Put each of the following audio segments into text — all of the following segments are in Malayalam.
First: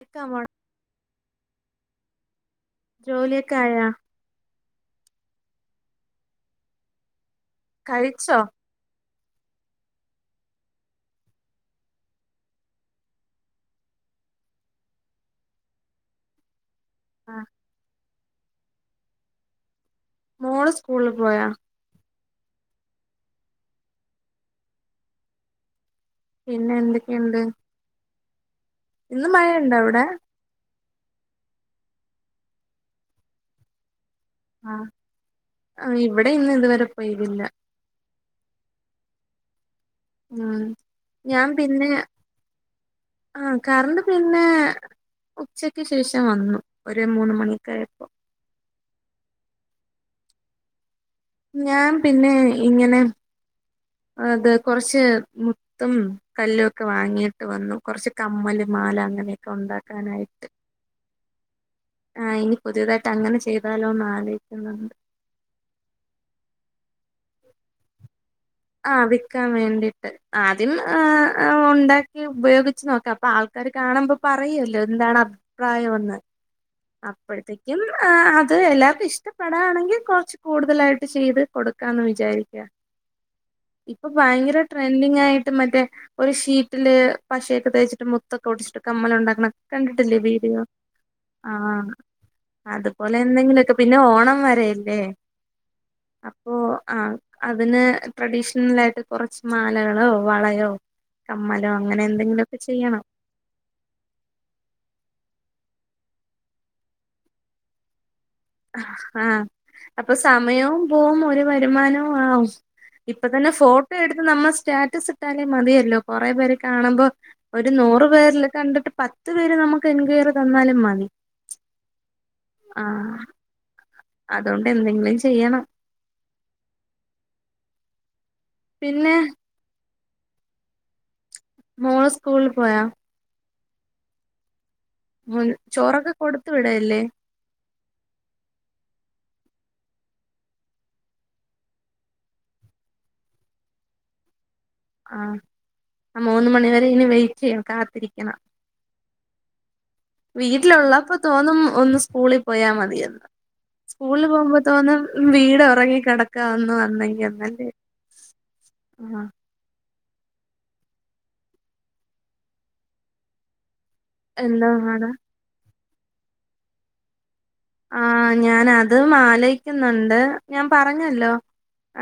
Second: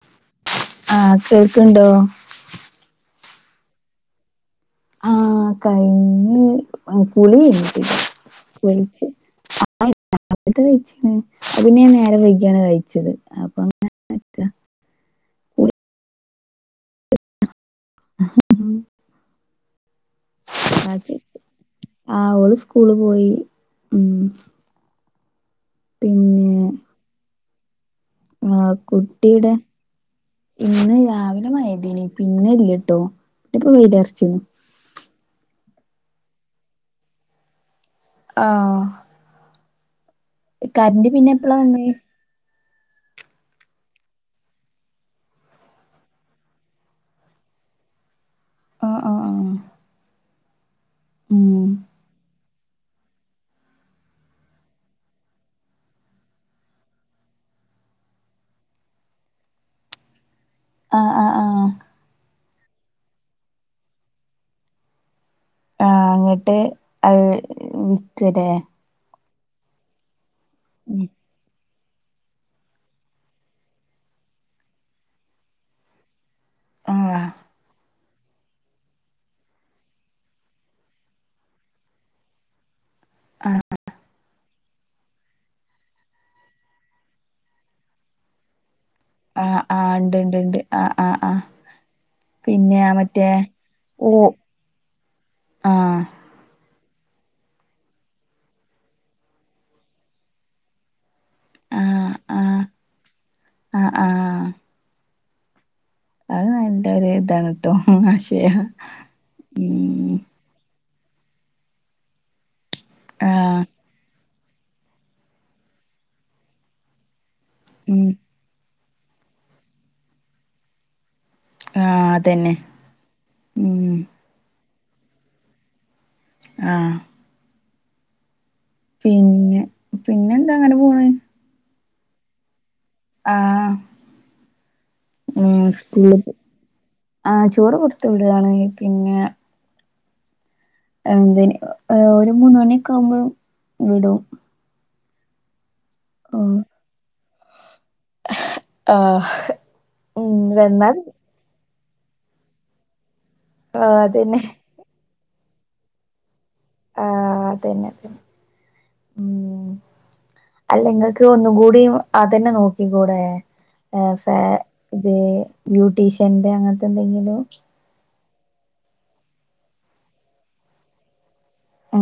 കേക്കാമോ ആ കേൾക്ക്ണ്ടോ? ജോലിയൊക്കെ ആയാ ആഹ കഴിഞ്ഞു കുളി കഴിഞ്ഞിട്ടില്ല കഴിച്ചോ കുളിച്ച്. [unintelligible] അത്തെ ഒകെ കഴിച്ച്ക്ക്ണ് അത് പിന്നെ ഞാൻ നേരം വൈകിയാണ് കഴിച്ചത് അപ്പൊ അങ്ങനെക്ക. [inaudible] ആഹ ആ മോള് സ്കൂളില് പോയാ? ആ ഓള് സ്കൂള് പോയി ഉം. പിന്നെ പിന്നെ എന്തൊക്കെയുണ്ട് ആഹ ഇന്ന് കുട്ടിയെവിടെ? മഴയുണ്ടോ അവിടെ പിന്നെ രാവിലെ മയെയ്ദീനി പിന്നെ ഇല്ലട്ടോ പിന്നൊക്കെ വെയ് ആഹ ഇവിടെ ഇന്ന് ഇതുവരെ പേയ്തില്ല. ആഹ അ ഞാൻ എപ്പളാ വന്നേ? പിന്നെ. ആഹ കറണ്ട് പിന്നെ. ഉച്ചക്ക് ശേഷം വന്നു ഒരു മൂന്ന്മണിയൊക്കായപ്പോ. ആഹ് ആഹ് ആഹ് ഉം ഞാൻ പിന്നെ ഇങ്ങനെ അത് കൊറച്ച് മുത്തും കല്ലുംഒക്കെ വാങ്ങിയിട്ട് വന്നു കുറച്ച് കമ്മല് മാ മാല അങ്ങനെയൊക്കെ ഉണ്ടാക്കാനായിട്ട്. ആഹ ആഹ് ആഹ് ആ ഇനി പുതിയതായിട്ട് അങ്ങനെ ചെയ്താലോന്ന് ആലോചിക്കുന്നുണ്ട്. ആഹ അങ്ങിട്ട് അത് വി ആഹ വിൽക്കാൻ വേണ്ടിയിട്ട് ആദ്യം ഉം ഒണ്ട ഉപയോഗിച്ച് നോക്കാം അപ്പൊ ആൾക്കാര് കാണുമ്പോ പറയല്ലോ എന്താണ് അഭിപ്രായോന്ന്. ആഹ് അപ്പഴത്തേക്കും. ആ അത് എല്ലാർക്കും ഇഷ്ടപ്പെടാണെങ്കിൽ കൊറച്ച് കൂടുതലായിട്ട് ചെയ്ത് കൊടുക്കാന്ന് വിചാരിക്കുക. ഇപ്പൊ ഭയങ്കര. ട്രെൻഡിങ് ആയിട്ട് മറ്റേ ഒരു ഷീറ്റില് പശയൊക്കെ തേച്ചിട്ട് മുത്തൊക്കെ ഒടിച്ചിട്ട്. കമ്മല് ഉണ്ടാക്കണ ആഹ് ആഹ് ഇണ്ട് കണ്ടിട്ടില്ലേ ഇണ്ട് ഇണ്ട് വീഡിയോ. ആഹ് ആഹ് ആഹ് ആഹ പിന്നെ ആ അതുപോലെ മറ്റേ എന്തെങ്കിലുമൊക്കെ പിന്നെ ഓ ഓണം വരെല്ലേ? ആഹ് അപ്പോ ആ അതിന് ട്രഡീഷ്ണൽ ആയിട്ട് കുറച്ച് മാലകളോ വളയോ? കമ്മലോ അങ്ങനെ ആഹ് എന്തെങ്കി ഒക്കെ ആഹ് ചെയ്യണം. ആഹ് ആഹ് അത് നല്ലൊരു ഇതാണ് ട്ടോ. ആശയാ ആഹ ഉം അപ്പൊ സമയവും പോവും ഒരു വരുമാനവും ആവും. ഇപ്പൊ തന്നെ ആഹ് ഫോട്ടോ എടുത്ത് നമ്മൾ സ്റ്റാറ്റസ് ഇട്ടാലേ മതിയല്ലോ കൊറെേ പേര് കാണുമ്പോ. ഒരു ഉം നൂറു പേര്ല് കണ്ടിട്ട് പത്ത് പേര് നമുക്ക് എൻക്വയർ തന്നാലും മതി. ആ അതന്നെ ഉം അതോണ്ട് എന്തെങ്കിലും ചെയ്യണം ആഹ് പിന്നെ പിന്നെ എന്താ അങ്ങനെ പോണ് മോള് സ്കൂളിൽ പോയാ ആഹ ഉം ചോറൊക്കെ സ്കൂള്ക് കൊടുത്തു വിടല്ലേ ആ ചോറ് കൊടുത്തു വിടലാണ് പിന്നെ എന്തേഞ് ഏ ഒരു മൂന്ന്ണിക്കെ ആഉമ്പോം വിടും. ആ അ മൂന്ന് മണി വരെ ഇനി വെയിറ്റെയ്യ്ണം കാ ഇരിക്കണം ആഹ് ഉം വന്നാ വീട്ടിലുള്ളപ്പോ തോന്നും ഒന്ന് സ്കൂളിൽ പോയാ മതിയന്ന്. ആഹ് സ്കൂള് അതന്നെ പോഉമ്പോത്തോന്നും വീട് ഒറങ്ങി കിടക് ക്ക ഒന്നു വന്നങ്കി ആഹ് ന്നല്ലേ അതന്നെ അതന്നെ ആ അല്ലെങ്ങക്ക് ഒന്നും കൂടിയു അതന്നെ നോക്കിക്കൂടെ? ഏ ഫേ എന്താ പാട് ഇത് ബ്യൂട്ടീഷ്യന്റെ അങ്ങത്തെന്തെങ്കിലും ആ ഞാൻ അതും ആലോയിക്കുന്നുണ്ട്. ഞാൻ പറഞ്ഞല്ലോ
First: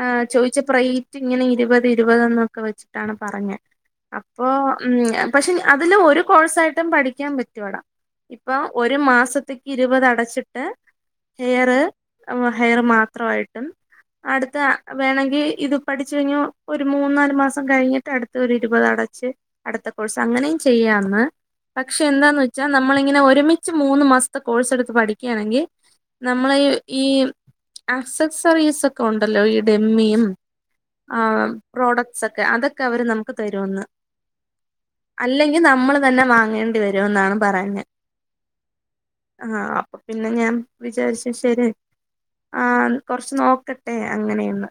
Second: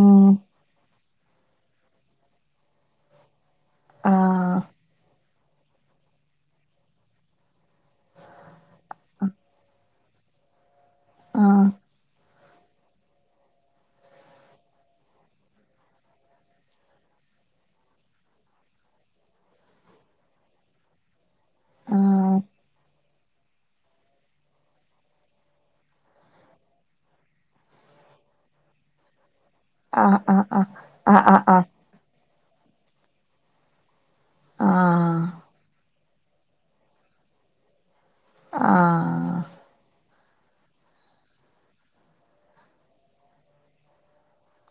ആ ചോയിച്ചപ്പ റേറ്റ് ഇങ്ങനെ ഇരുപത് ഇരുപത് ന്നൊക്കെ വെച്ചിട്ടാണ് പറഞ്ഞെ. അപ്പൊ ആഹ് ഉം അ പക്ഷെ ഞ അതില് ഒരു കോഴ്സായിട്ടും പഠിക്കാൻ പറ്റു എടാ ഇപ്പൊ ഒരു മാസത്ക്ക് ഇരുവത് അടച്ചിട്ട് ആഹ് ഹെയറ് അവ ഹെയറ് മാത്രമായിട്ടും അടുത്ത വേണങ്കി ഇത് പഠിച് ഴിഞ്ഞോ ഒരു മൂന്നാല് മാസം കഴിഞ്ഞിട്ട് അടുത്ത ഒരു ഇരുപതടെ എച്ച് അടുത്ത കോഴ്സ് അങ്ങനെയും ചെയ്യാന്ന് പക്ഷെ എന്താന്ന് വെച്ചാ നമ്മളിങ്ങനെ ഒരുമിച്ച് മൂന്ന് മാസത്തെ കോഴ്സ് എടുത്ത് പഠി ക്യാണെങ്കി നമ്മളയ് ഈ ആക്സസ് സർവീസ് ഒക്കെ ഉൺ ട്ടല്ലോ ഈ ആഹ് ആഹ് ആഹ് ആഹ് ഡമ്മിയുംആ ആഹ് ആഹ് ആഹ് ആഹ് പ്രോഡക്ട്സെക് ക്കെ അതൊക്കെ അവര് നമുക്ക് തരോന്ന് അല്ലെങ്കിൽ നമ്മള് തന്നെ വാങ്ങേണ്ടി വരോന്നാണ് പറഞ്ഞ ആ പിന്നെ ഞാൻ വിചാരിച് ശരി. ആ കൊറച്ച് നോക്കട്ടെ അങ്ങനെയന്ന്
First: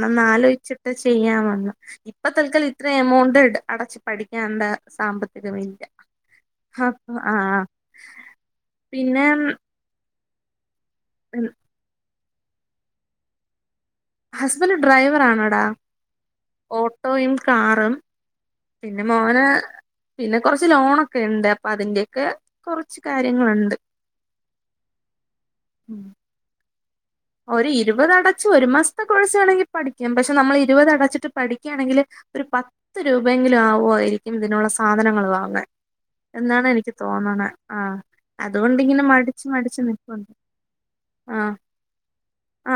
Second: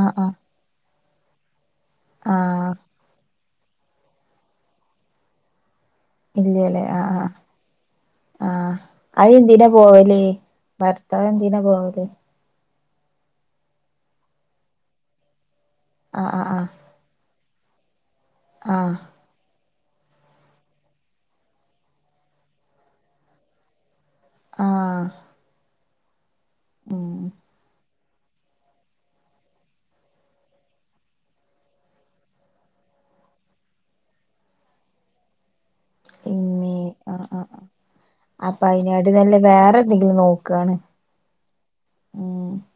ആഹ് ആഹ് ആഹ് ആലോയ്ച്ചിട്ട് ചെയ്യാമെന്ന്. ഇപ്പ തൽക്കൽ ആഹ് ഇത്ര എമൗണ്ട് ട അടച്ചു പഠിക്കേണ്ട സാമ്പത്തികമില്ല ഇല്ലല്ലേ ആഹ് ആ പിന്നെ ആഅയ് എന്തിനാ പോവല്? ഭർത്താവ് എന്തിനാ പോവല്? ഹസ്ബൻഡ് ഡ്രൈവറാണടാ. ആഹ് ആഹ് ആഹ് ഓട്ടോയും കാറും ആഹ് പിന്നെ മോന് പിന്നെ കൊറച്ച് ലോണൊക്കെണ്ട്. അപ്പൊ അതിന്റെക്കെ കൊർച്ച് കാര്യങ്ങളുണ്ട് ആഹ് ഉം ഉം ഒരു ഇരുപത അടചൂ. ഒരു മാസത്തെ കോഴ്സാണെങ്കി പഠിക്കാം പക്ഷെ നമ്മള് ഇരുപത് അടച്ചിട്ട് പഠിക്ക്യാണെങ്കില് ഒരു പത്ത് രൂപയെങ്കിലും ആവോയിരിക്കും ഇതിനുള്ള സാധനങ്ങൾ വാങ്ങൻ ഇമ്മേ എന്നാണ്നിക്ക് ആഹ് തോന്നണ. ആഹ് ആ അപ്പൊ അതുകൊണ്ടിങ്ങനെ അയിനാട്ടി നല്ലെ മടിച്ച് വേറെ മടിച്ച് നിക്ക എന്തെങ്കിലും നോക്കാണ് ആ ഉം ആ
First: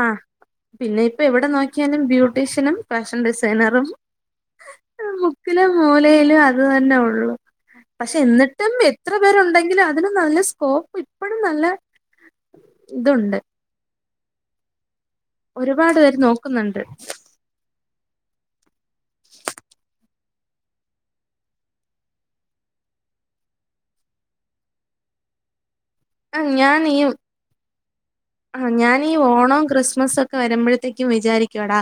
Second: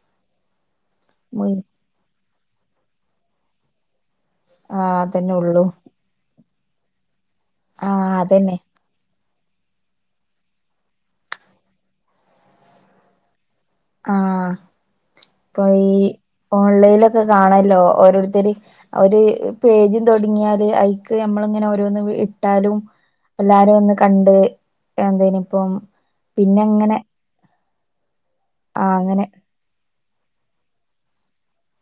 പിന്നെ ഇപ്പൊ എവിടെ നോക്കിയാലും ബ്യൂട്ടീഷ്യനും ഫാഷൻ ഡിസൈനറും ആഹ് അതന്നെ ഉള്ളൂ മുക്കിലും മൂലയിലും അത് ത് തന്നെ ഉള്ളൂ. ആഹ് പക്ഷെ അതന്നെ എന്നിട്ടും എത്ര പേരുണ്ടെങ്കിലു അതിന് നല്ല സ്കോപ്പ് ഇപ്പഴും നല്ല ഇതുണ്ട്. ആഹ് ഇപ്പൊ ഈ ഒരുപാട് പേര് നോക്കുന്നുണ്ട് ഓൺലൈലൊക്കെ കാണല്ലോ ഓരോരുത്തര് അ ഒര് പേജും തുടങ്ങിയാല് ഐക്ക് നമ്മളിങ്ങനെ ഓരോന്ന് വ് ഇട്ടാലും എല്ലാരും ഒന്ന് കണ്ട് എന്തേനിപ്പം ആ പിന്നെ ഞാൻ ഈ അങ്ങനെ വ് ആ ആഹ് ഞാനീഈ അങ്ങനെ ഓണം ക്രിസ്മസ് ഒക്കെ വരുമ്പോഴത്തേക്കും വിചാരിക്കുടാ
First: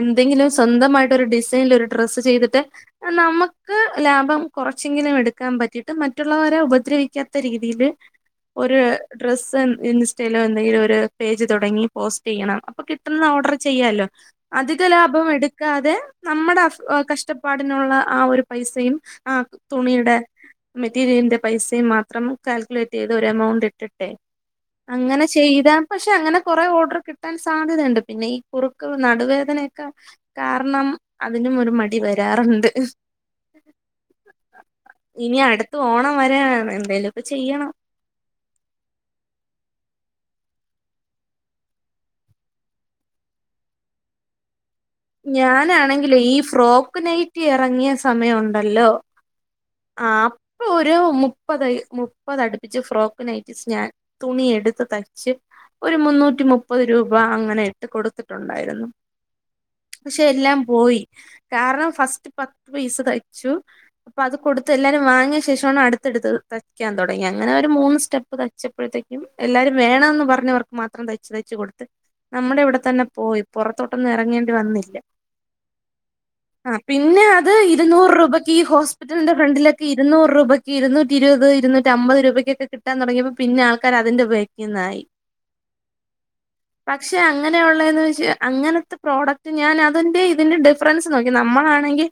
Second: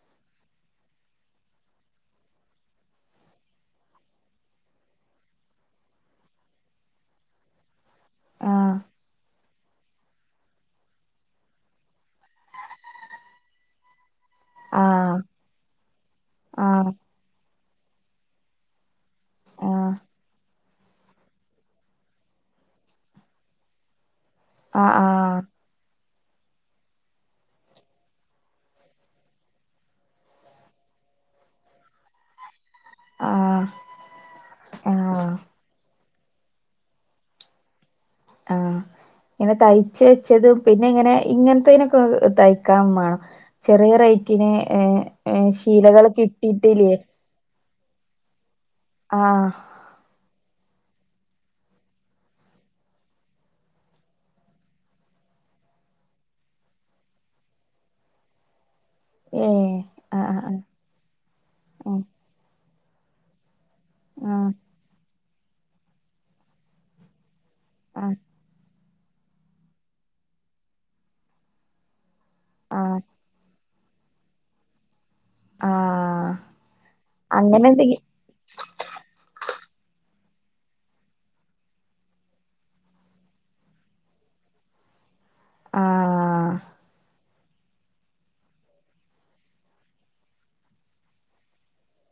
എന്തെങ്കിലും സ്വന്തമായിട്ട് ഒരു ഡിസൈനൽ ഒരു ഡ്രസ്സ് ചെയ്തിട്ട് [unintelligible] നമുക്ക് ലാഭം കുറച്ചെങ്കിലും എടുക്കാൻ പറ്റിയിട്ട് മറ്റുള്ളവരെ ഉപദ്രവിക്കാത്ത രീതിയിയില് ആഹ് ഒരു ഡ്രെസ്സ് ഇൻസ്റ്റൈല് [unintelligible] കയ്യിലൊരു പേജ് തുടങ്ങി പോസ്റ്റ്യ്യണം. അപ്പൊ കിട്ടുന്ന ഓർഡർ ചെയ്യാലോ? അധിക ആഹ് ലാഭം എടുക്കാതെ നമ്മുടെ അഷ് ആഹ് ഒ കഷ്ടപ്പാടിനുള്ള ആ ഒരു പൈസയും. ആഹ് തുണിയുടെ. മെറ്റീരിയലിന്റെ പൈസയും മാത്രം കാൽക്കുലേറ്റ് യ്ത് ഒരു എമൗണ്ട് ഇട്ട് ട്ടെ. ആഹ ആഹ ഇടപക്ഷെ അങ്ങനെ കൊറേ ഓർഡർ കിട്ടാൻ സാധ്യതയുണ്ട് പിന്നെ ഈ കുറുക്ക് നടുവേദനൊക്കെ [unintelligible] കാരണം അതിനും ഒരു മടി വരാറുണ്ട് ആഹ് ആഹ് [unintelligible] ആഹ് ഇനി അടുത്ത് ഓണം വരാനാണ് എന്തായെലും ഒക്കെ ചെയ്യണം ആഹ ഇങ്ങനെ തയ്ച്ച് വെച്ചതും പിന്നെ ഇങ്ങനെ ഇങ്ങനത്തെതിനൊക്കെ തയ്ക്കാൻ വേണം [unintelligible] [unintelligible] ഏഹ് ശീലകൾ ഞാനാണെങ്കിലേ ഈ കിട്ടിയിട്ടില്ലേ ഫ്രോക്ക് നൈറ്റി ഇറങ്ങിയ സമയംഉണ്ട ഉണ്ടല്ലോ ആഹ് ആ ഇപ്പോ ഒരു മുപ്പത് മുപ്പത് അടുപ്പിച്ച് ഫ്രോക്കിനായിട്ട്സ്സ് ഞാൻ തുണി എടുത്ത് തയ്ച്ച് ഒരു മുന്നൂറ്റി മുപ്പത് രൂപ അങ്ങനെ ഇട്ട് കൊടുത്തിട്ടുണ്ടായിരുന്നു ഏഹ് പക്ഷെ ആഹ് ആഹ് എല്ലാം പോയി കാരണം ആഹ് ഉം ഫസ്റ്റ് പത്ത് പീസ് തയ്ച്ചു അപ്പൊ അത് ആഹ് കൊടുത്ത് എല്ലാരും വാങ്ങിയ ശേഷമാണ് അടുത്ത്ടുത്ത് തയ്ക്കാൻ തുടങ്ങി ഞാൻ അങ്ങനെ ഒരു മൂന്ന് ആഹ് സ്റ്റെപ്പ് തയ്ച്ചപ്പോഴത്തേക്കും എല്ലാരും വേണംന്ന് പറഞ്ഞവർക്ക് മാത്രം തയ്ച്ചു തയ്ച്ച് കൊടുത്ത് നമ്മുടെ ഇവിടെ ആഹ് തന്നെ പോയി പൊറത്തോട്ടൊന്നും ഇറങ്ങേണ്ടി വന്നില്ല ആഹ് ആ പിന്നെ അത് അങ്ങനെ എന്തെങ്കി ഇരുന്നൂറ് രൂപക്ക് ഈ ഹോസ്പിറ്റലിന്റെ ഫ്രണ്ടില് ഇരുന്നൂറ് രൂപയ്ക്ക് ഇരുന്നൂറ്റി ഇരുപത് ഇരുന്നൂറ്റി അമ്പത് രൂപയ്ക്കൊക്കെ കിട്ടാ തുടിയപ്പോ പിന്നെ ആൾക്കാര് അതിന്റെ പേക്ന്നായി ആഹ പക്ഷെ അങ്ങനെയുള്ളതന്ന് വെച്ചാൽ അങ്ങനത്തെ പ്രോഡക്റ്റ് ഞാൻ അതിന്റെ ഇതിന്റെ ഡിഫറൻസ് നോക്കി നമ്മളാണെങ്കിൽ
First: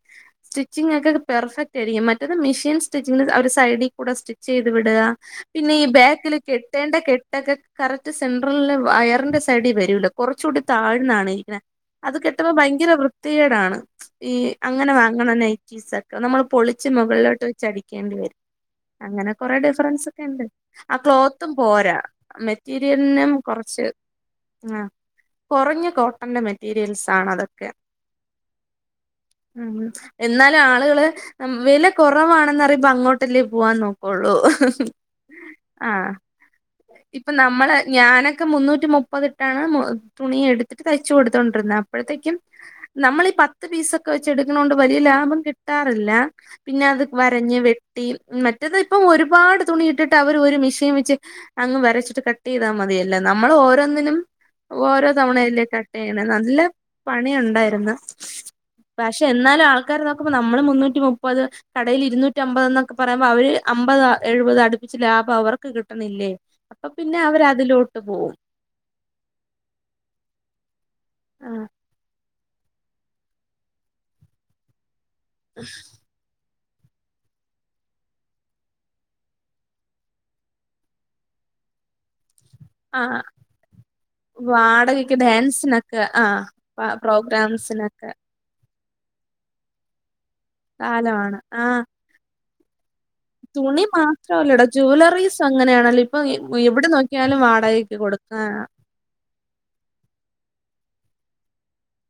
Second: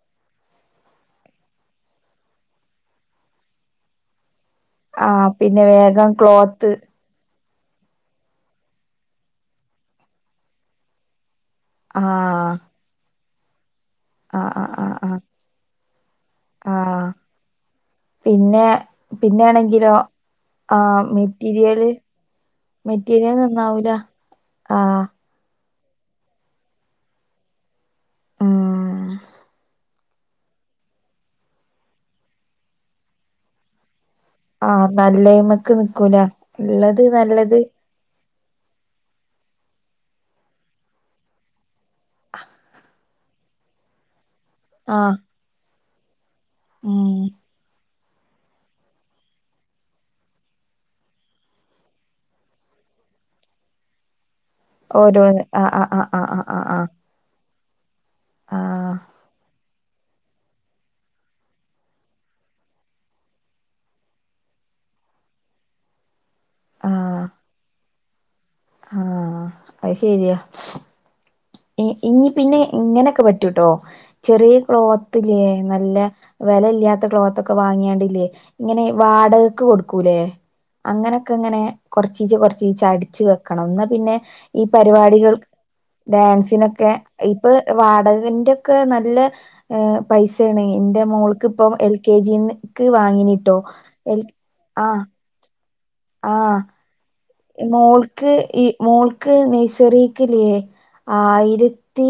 സ്റ്റിച്ചിങ് ഒക്കെ പെർഫെക്റ്റ് ആയിരിക്കും മറ്റൊ മെഷീൻ സ്റ്റിച്ചി ഒരു സൈഡിൽ കൂടെ [unintelligible] ചെയ്ത് വിടുക ആഹ് പിന്നെ ഈ വേഗം ബാക്കിൽ ക്ലോത്ത് കെട്ടേണ്ടെ [unintelligible] [unintelligible] കറക്റ്റ് സെൻടറലിലെ വയറിന്റെ സൈഡിൽവരൂല്ല കുറച്ച് കൂടി താഴ്ന്നാണ് ഇരിക്ക്ണത് അത് ആഹ് കെട്ടുമ്പോൾ ഭയങ്കര വൃത്തികെടാണ് ഈ ആഹ് ആഹ് അങ്ങനെ ആഹ് ആഹ് വാങ്ങണ നൈറ്റീസ് ഒക്കെ നമ്മള് പൊളിച്ച് ആഹ് മുകളിലോട്ട് വെച്ച്ടിക്കേണ്ടി വരും പിന്നെ അങ്ങനെ പിന്നെ കൊറെേ ആണെങ്കിലോ ഡിഫറൻസ് ഒക്കെ ഉണ്ട് ആ ആഹ് ക്ലോത്തും മെറ്റീരിയല് പോരാ മെറ്റീരിയലിനും മെറ്റീരിയൽ കുറച്ച് നന്നാവൂല ആ ആഹ് കൊറഞ്ഞ കോട്ടന്റെ മെറ്റീരിയൽസ് ആണ് അതൊക്കെ ഉം ഉം എന്നാലും ആളുകള് വില കുറവാണെന്ന്റിയുമ്പോ അങ്ങോട്ടല്ലേ പോവാൻ നോക്കു ഉള്ളു ആഹ് നല്ലേയ്മക്ക് ആ നിക്കൂല ഇള്ളത് ഇപ്പൊ നല്ലത് നമ്മളെ [unintelligible] ക്കെ മുന്നൂറ്റി മുപ്പത്ത്ട്ടാണ് ഉം തുണി എടുത്തിട്ട് തയ്യ്ച്ച് [unintelligible] [unintelligible] തോട്ടരുന്നെ അപ്പോഴത്തേക്കും നമ്മൾ ഈ പത്ത് പീസൊക്കെ വെച്ച് എടുക്കുന്നത് കൊണ്ട് വലിയ ആഹ് ലാഭം [unintelligible] കിട്ടാറില്ല പിന്നെ അത് ഉം വരഞ്ഞ് [unintelligible] [unintelligible] മറ്റത് ഇപ്പം ഒരുപാട് തുണി ഇട്ടിട്ട് അവര് ഒരു മിഷീൻ വെച്ച് അങ്ങ് വരച്ചിട്ട് കട്ട് ചെയ്താൽ മതി അതല്ലേ നമ്മൾ ഓരോന്നിനും ഓരോ ഓരോന്ന് തവണയലേ ആഹ് കട്ട് ആഹ് [unintelligible] ആഹ് നല്ല ആഹ് ആഹ് പണി ഉണ്ടായിരുന്നു ആഹ് പക്ഷെ എന്നാലും [unintelligible] [unintelligible] നമ്മൾ മുനൂറ്റി മുപ്പത്ത് കടയിൽ ഇരുന്നൂറ്റി അമ്പത് എന്നൊക്കെ പറയുമ്പോ അവര് അമ്പത എഴുപത് [unintelligible] കുറച്ച് ലാഭം അവർക്ക് കിട്ടണില്ലേ അപ്പൊ പിന്നെ അവരതിലോട്ട് പോകും ആഹ അത് ശരിയാ ഇ ഇനി പിന്നെ ഇങ്ങനെയൊക്കെ പറ്റൂട്ടോ ചെറിയ ക്ലോത്തിലേ നല്ല വെല ഇല്ലാത്ത ക്ലോത്ത് ഒക്കെ വാങ്ങിയാണ്ടില്ലേ ഇങ്ങനെ വാടകക്ക് കൊടുക്കൂലേ അങ്ങനെയൊക്കെ ഇങ്ങനെ കൊറച്ചീച്ച [unintelligible] ആ ച്ചടിച്ചു വെക്കണം എന്നാ പിന്നെ ഈ വാടകക്ക് പരിപാടികൾ ഡാൻസിനൊക്കെ ആ ഡാൻസിനൊക്കെ ഇപ്പൊ പ്രോഗ്രാംസിനൊക്കെ വാടകന്റെ ഒക്കെ നല്ല പൈസയാണ് ഇന്റെ കാലമാണ് മോൾക്ക് ആ ഇപ്പ എൽ കെ ജിന്ന് തുണി മാത്രമല്ലടാ ആഹ് ജ്വലറീസ് അങ്ങനെയാണല്ലോ ഇപ്പൊ ആഹ് എവിടെ നോക്കി മോൾക്ക് ഈ മോൾക്ക് നേസറീക്കില്ലേ ആയിരത്തി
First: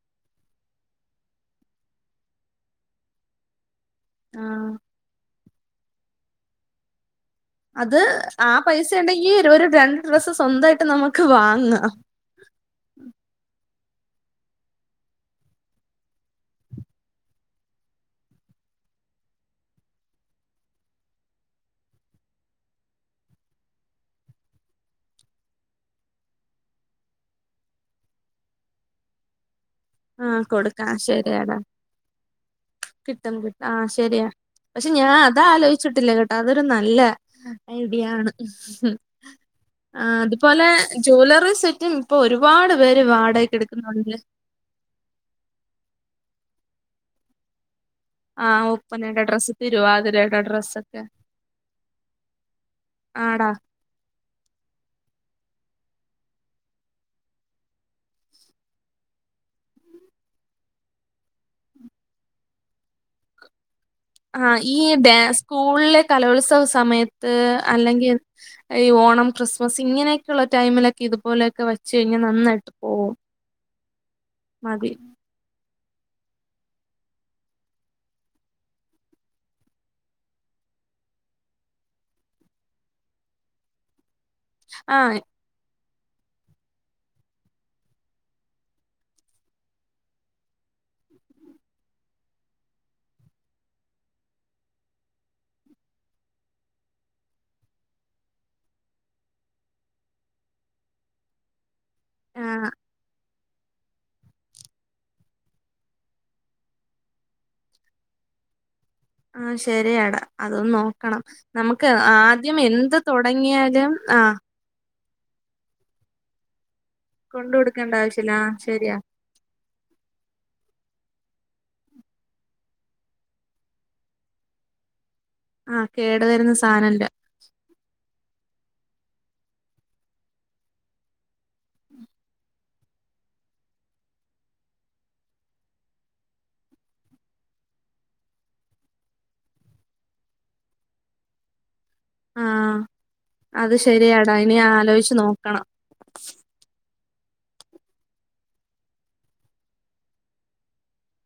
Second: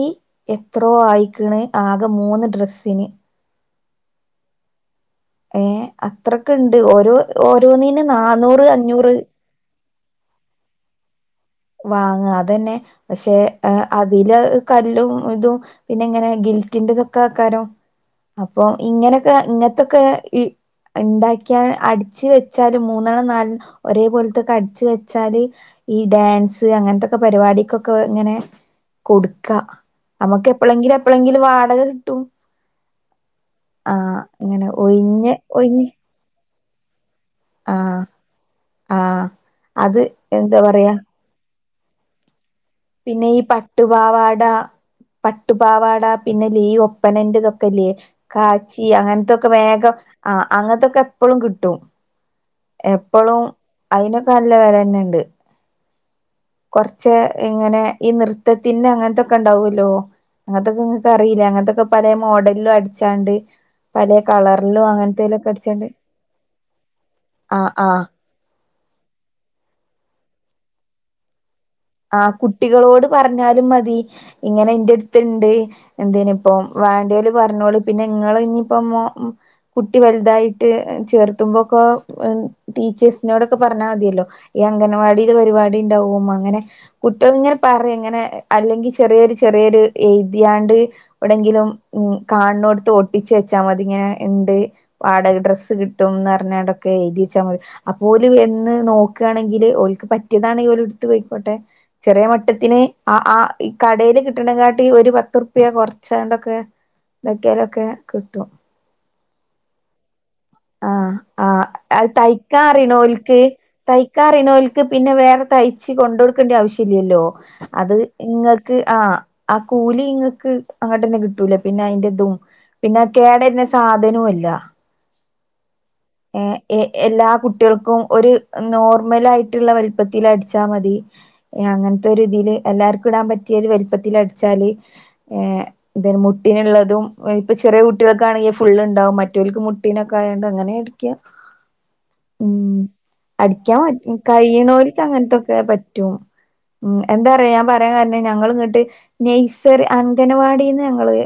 എത്രോ ആയിക്കണ് ആകെ മൂന്ന് ഡ്രസ്സിന് ആ ഏ അത്രൊക്കെ ഉണ്ട് ഓരോ അത് ഓരോന്നിന് ആ നാന്നൂറ് പൈസ അഞ്ഞൂറ് ഉണ്ടെങ്കിൽ ഒരു രണ്ട് ഡ്രസ്സ് സ്വന്തമായിട്ട് നമുക്ക് വാങ്ങാം വാങ്ങ അതന്നെ പക്ഷെ ഏ അതില് കല്ലും ഇതും പിന്നെ ഇങ്ങനെ ഗിൽറ്റിന്റെതൊക്കെ ആക്കാരം അപ്പൊ ഇങ്ങനെയൊക്കെ ഇങ്ങനത്തൊക്കെ ഈ ണ്ടാക്കിയാ അടിച്ച് വെച്ചാല് മൂന്നെണ്ണം നാലെ ഒരേ പോലത്തൊക്കെ അടിച്ച് വെച്ചാല് ഈ ഡാൻസ് അങ്ങനത്തൊക്കെ പരിപാടിക്കൊക്കെ ഇങ്ങനെ കൊടുക്കാ ആ നമ്മുക്ക് കൊടുക്കാം എപ്പളെങ്കിലും എപ്പളെങ്കിലും ശരിയടാ വാടക കിട്ടും കിട്ടും കി ആഹ ആഹ് ശരിയാ അങ്ങനെ പക്ഷെ ഞാൻ ഒഴിഞ്ഞ് അത ഒഴിഞ്ഞ് ആലോചിച്ചിട്ടില്ല കേട്ടാ അതൊരു നല്ല ആഹ് ഐഡിയാണ് ആഹ് അത് എന്താ അതുപോലെ പറയാ ജൂലറി സെ റ്റിങ് ഇപ്പോ ഒരു പിന്നെ ഈ പട്ടുവാവാട പട്ടുപാവാട പിന്നെ ല്ലേ ഈ ഒപ്പനന്റെതൊക്കെല്ലേ ആഹ് കാച്ചി ഒപ്പനയുടെ അങ്ങനത്തൊക്കെ ഡ്രസ്സ് വേഗം ആ തിരുവാതിരയുടെ അങ്ങനത്തൊക്കെ ഡ്രസ്സൊക്കെ എപ്പോളും കിട്ടും എപ്പൊളും ആടാ അയിനൊക്കെ നല്ല വെല തന്നെ ഉണ്ട് കുറച്ച് ഇങ്ങനെ ഈ നൃത്തത്തിന് അങ്ങനത്തൊക്കെ ഉണ്ടാവല്ലോ അങ്ങനത്തൊക്കെ നിങ്ങക്ക് അറിയില്ല അങ്ങനത്തൊക്കെ പലെ മോഡലിലും അടിച്ചാണ്ട് പലേ ആ ഈ കളറിലും ഡേ അങ്ങനത്തേലൊക്കെ അടിച്ചാണ്ട് സ്കൂളിലെ കലോത്സവ സമയത്ത് ആഹ് ആഹ് അല്ലെങ്കിൽ ഈ ഓണം ക്രിസ്മസ് ഇങ്ങനെയൊക്കെയുള്ള ടൈമിലൊക്കെ ഇതുപോലൊക്കെ വ ആ കുട്ടികളോട് പറഞ്ഞാലും മതി ഇങ്ങനെ മതി എന്റെ അടുത്ത്ണ്ട് എന്ത്‌ ഇനിപ്പ വേണ്ടല് പറഞ്ഞോള് പിന്നെ ഇങ്ങള് ഇനിയിപ്പോ കുട്ടി വലുതായിട്ട് ചേർത്തുമ്പോക്കെ ടീച്ചേഴ്സിനോടൊക്കെ പറഞ്ഞാൽ മതിയല്ലോ ഈ ആഹ് അംഗനവാടിൽ പരിപാടി ഉണ്ടാവും അങ്ങനെ കുട്ടികൾ ഇങ്ങനെ പറയും ഇങ്ങനെ അല്ലെങ്കിൽ ചെറിയൊരു ചെറിയൊരു എഴുതിയാണ്ട് എവിടെങ്കിലും ഉം കാണോടുത്ത് ഒട്ടിച്ച് വെച്ചാൽ മതിങ്ങനെ ഉണ്ട് വാടക ഡ്രസ്സ് കിട്ടുംന്ന് പറഞണ്ട് ക്കെ എഴുതി വെച്ചാ മതി അപ്പോല് വന്ന് നോക്കുകയാണെങ്കിൽ ഓല്ക്ക് പറ്റിയതാണങ്കിൽ ഓല് എടുത്ത് പോയിക്കോട്ടെ ചെറിയ ആഹ് മട്ടത്തിന് ആ ആ ഈ കടയില് കിട്ടണ കാട്ടി ഒരു പത്ത് റുപ്യ കൊറച്ചാണ്ടൊക്കെ ഇതാക്കിയാലൊക്കെ കിട്ടും ആ ശരിയടാ അതൊന്ന് ആഹ് നോക്കണം ആഹ് നമുക്ക് ആദ്യം എന്ത് തുടങ്ങിയാലും ഇക്ക ആഹ് പറയുന്നേ ഓൽക്ക് പിന്നെ വേറെ തയ്ച്ച് കൊണ്ട്കൊടുക്കേണ്ടി ആവശ്യ ല്ലല്ലോ കൊണ്ട് കൊടുക്കേണ്ട അത് ആവശ്യല്ല ആ ഇങ്ങൾക്ക് ശരിയാ ആ ആ കൂലി ഇങ്ങൾക്ക് അങ്ങോട്ടന്നെ കിട്ടൂലേ പിന്നെ അയിന്റെ ഇതും പിന്നെ കേടര്ന്ന സാധനവും അല്ല ആ കേടു വരുന്ന ഏർ എ സാനല്ല എല്ലാ കുട്ടികൾക്കും ഒരു നോർമൽ ആയിട്ടുള്ള വലുപ്പത്തിൽ അടിച്ചാൽ മതി അങ്ങനത്തെ ഒരു ഇതില് എല്ലാർക്കും ഇടാൻ പറ്റിയ ഒരു വലിപ്പത്തിൽ അടിച്ചാല് ഏ മുട്ടിനുള്ളതും ഇപ്പൊ ചെറിയ കുട്ടികൾക്കാണെങ്കിൽ ഫുള്ള് ഉണ്ടാവും മറ്റവർക്ക് മുട്ടീനൊക്കെ ആയണ്ട് അങ്ങനെ അടിക്ക [inaudible] ഉം അത് അടിക്കാൻ പറ്റും ശരിയാടാ ഇനി കയ്യ്ണോലിക്ക് ആലോചിച്ചു അങ്ങനത്തൊക്കെ നോക്കണം പറ്റും ഉം എന്താ പറയാ ഞാൻ പറയാൻ കാരണം ഞങ്ങൾ ഇങ്ങോട്ട് നെയ്സറി അംഗനവാടിന്ന് ഞങ്ങള്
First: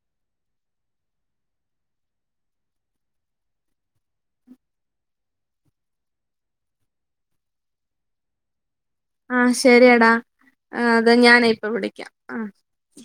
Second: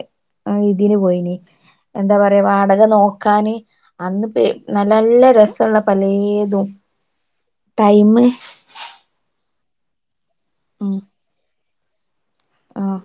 ആ ഇതിന് പോയിനി എന്താ പറയാ വാടക നോക്കാന് അന്ന്പ്പാ നല്ല നല്ല രസുള്ള പലേതും [inaudible] ടൈമ് ആഹ ശരിയടാ ഉം അത് ഞാനെ ഇപ്പൊ വിളിക്കാം ആ ആഹ്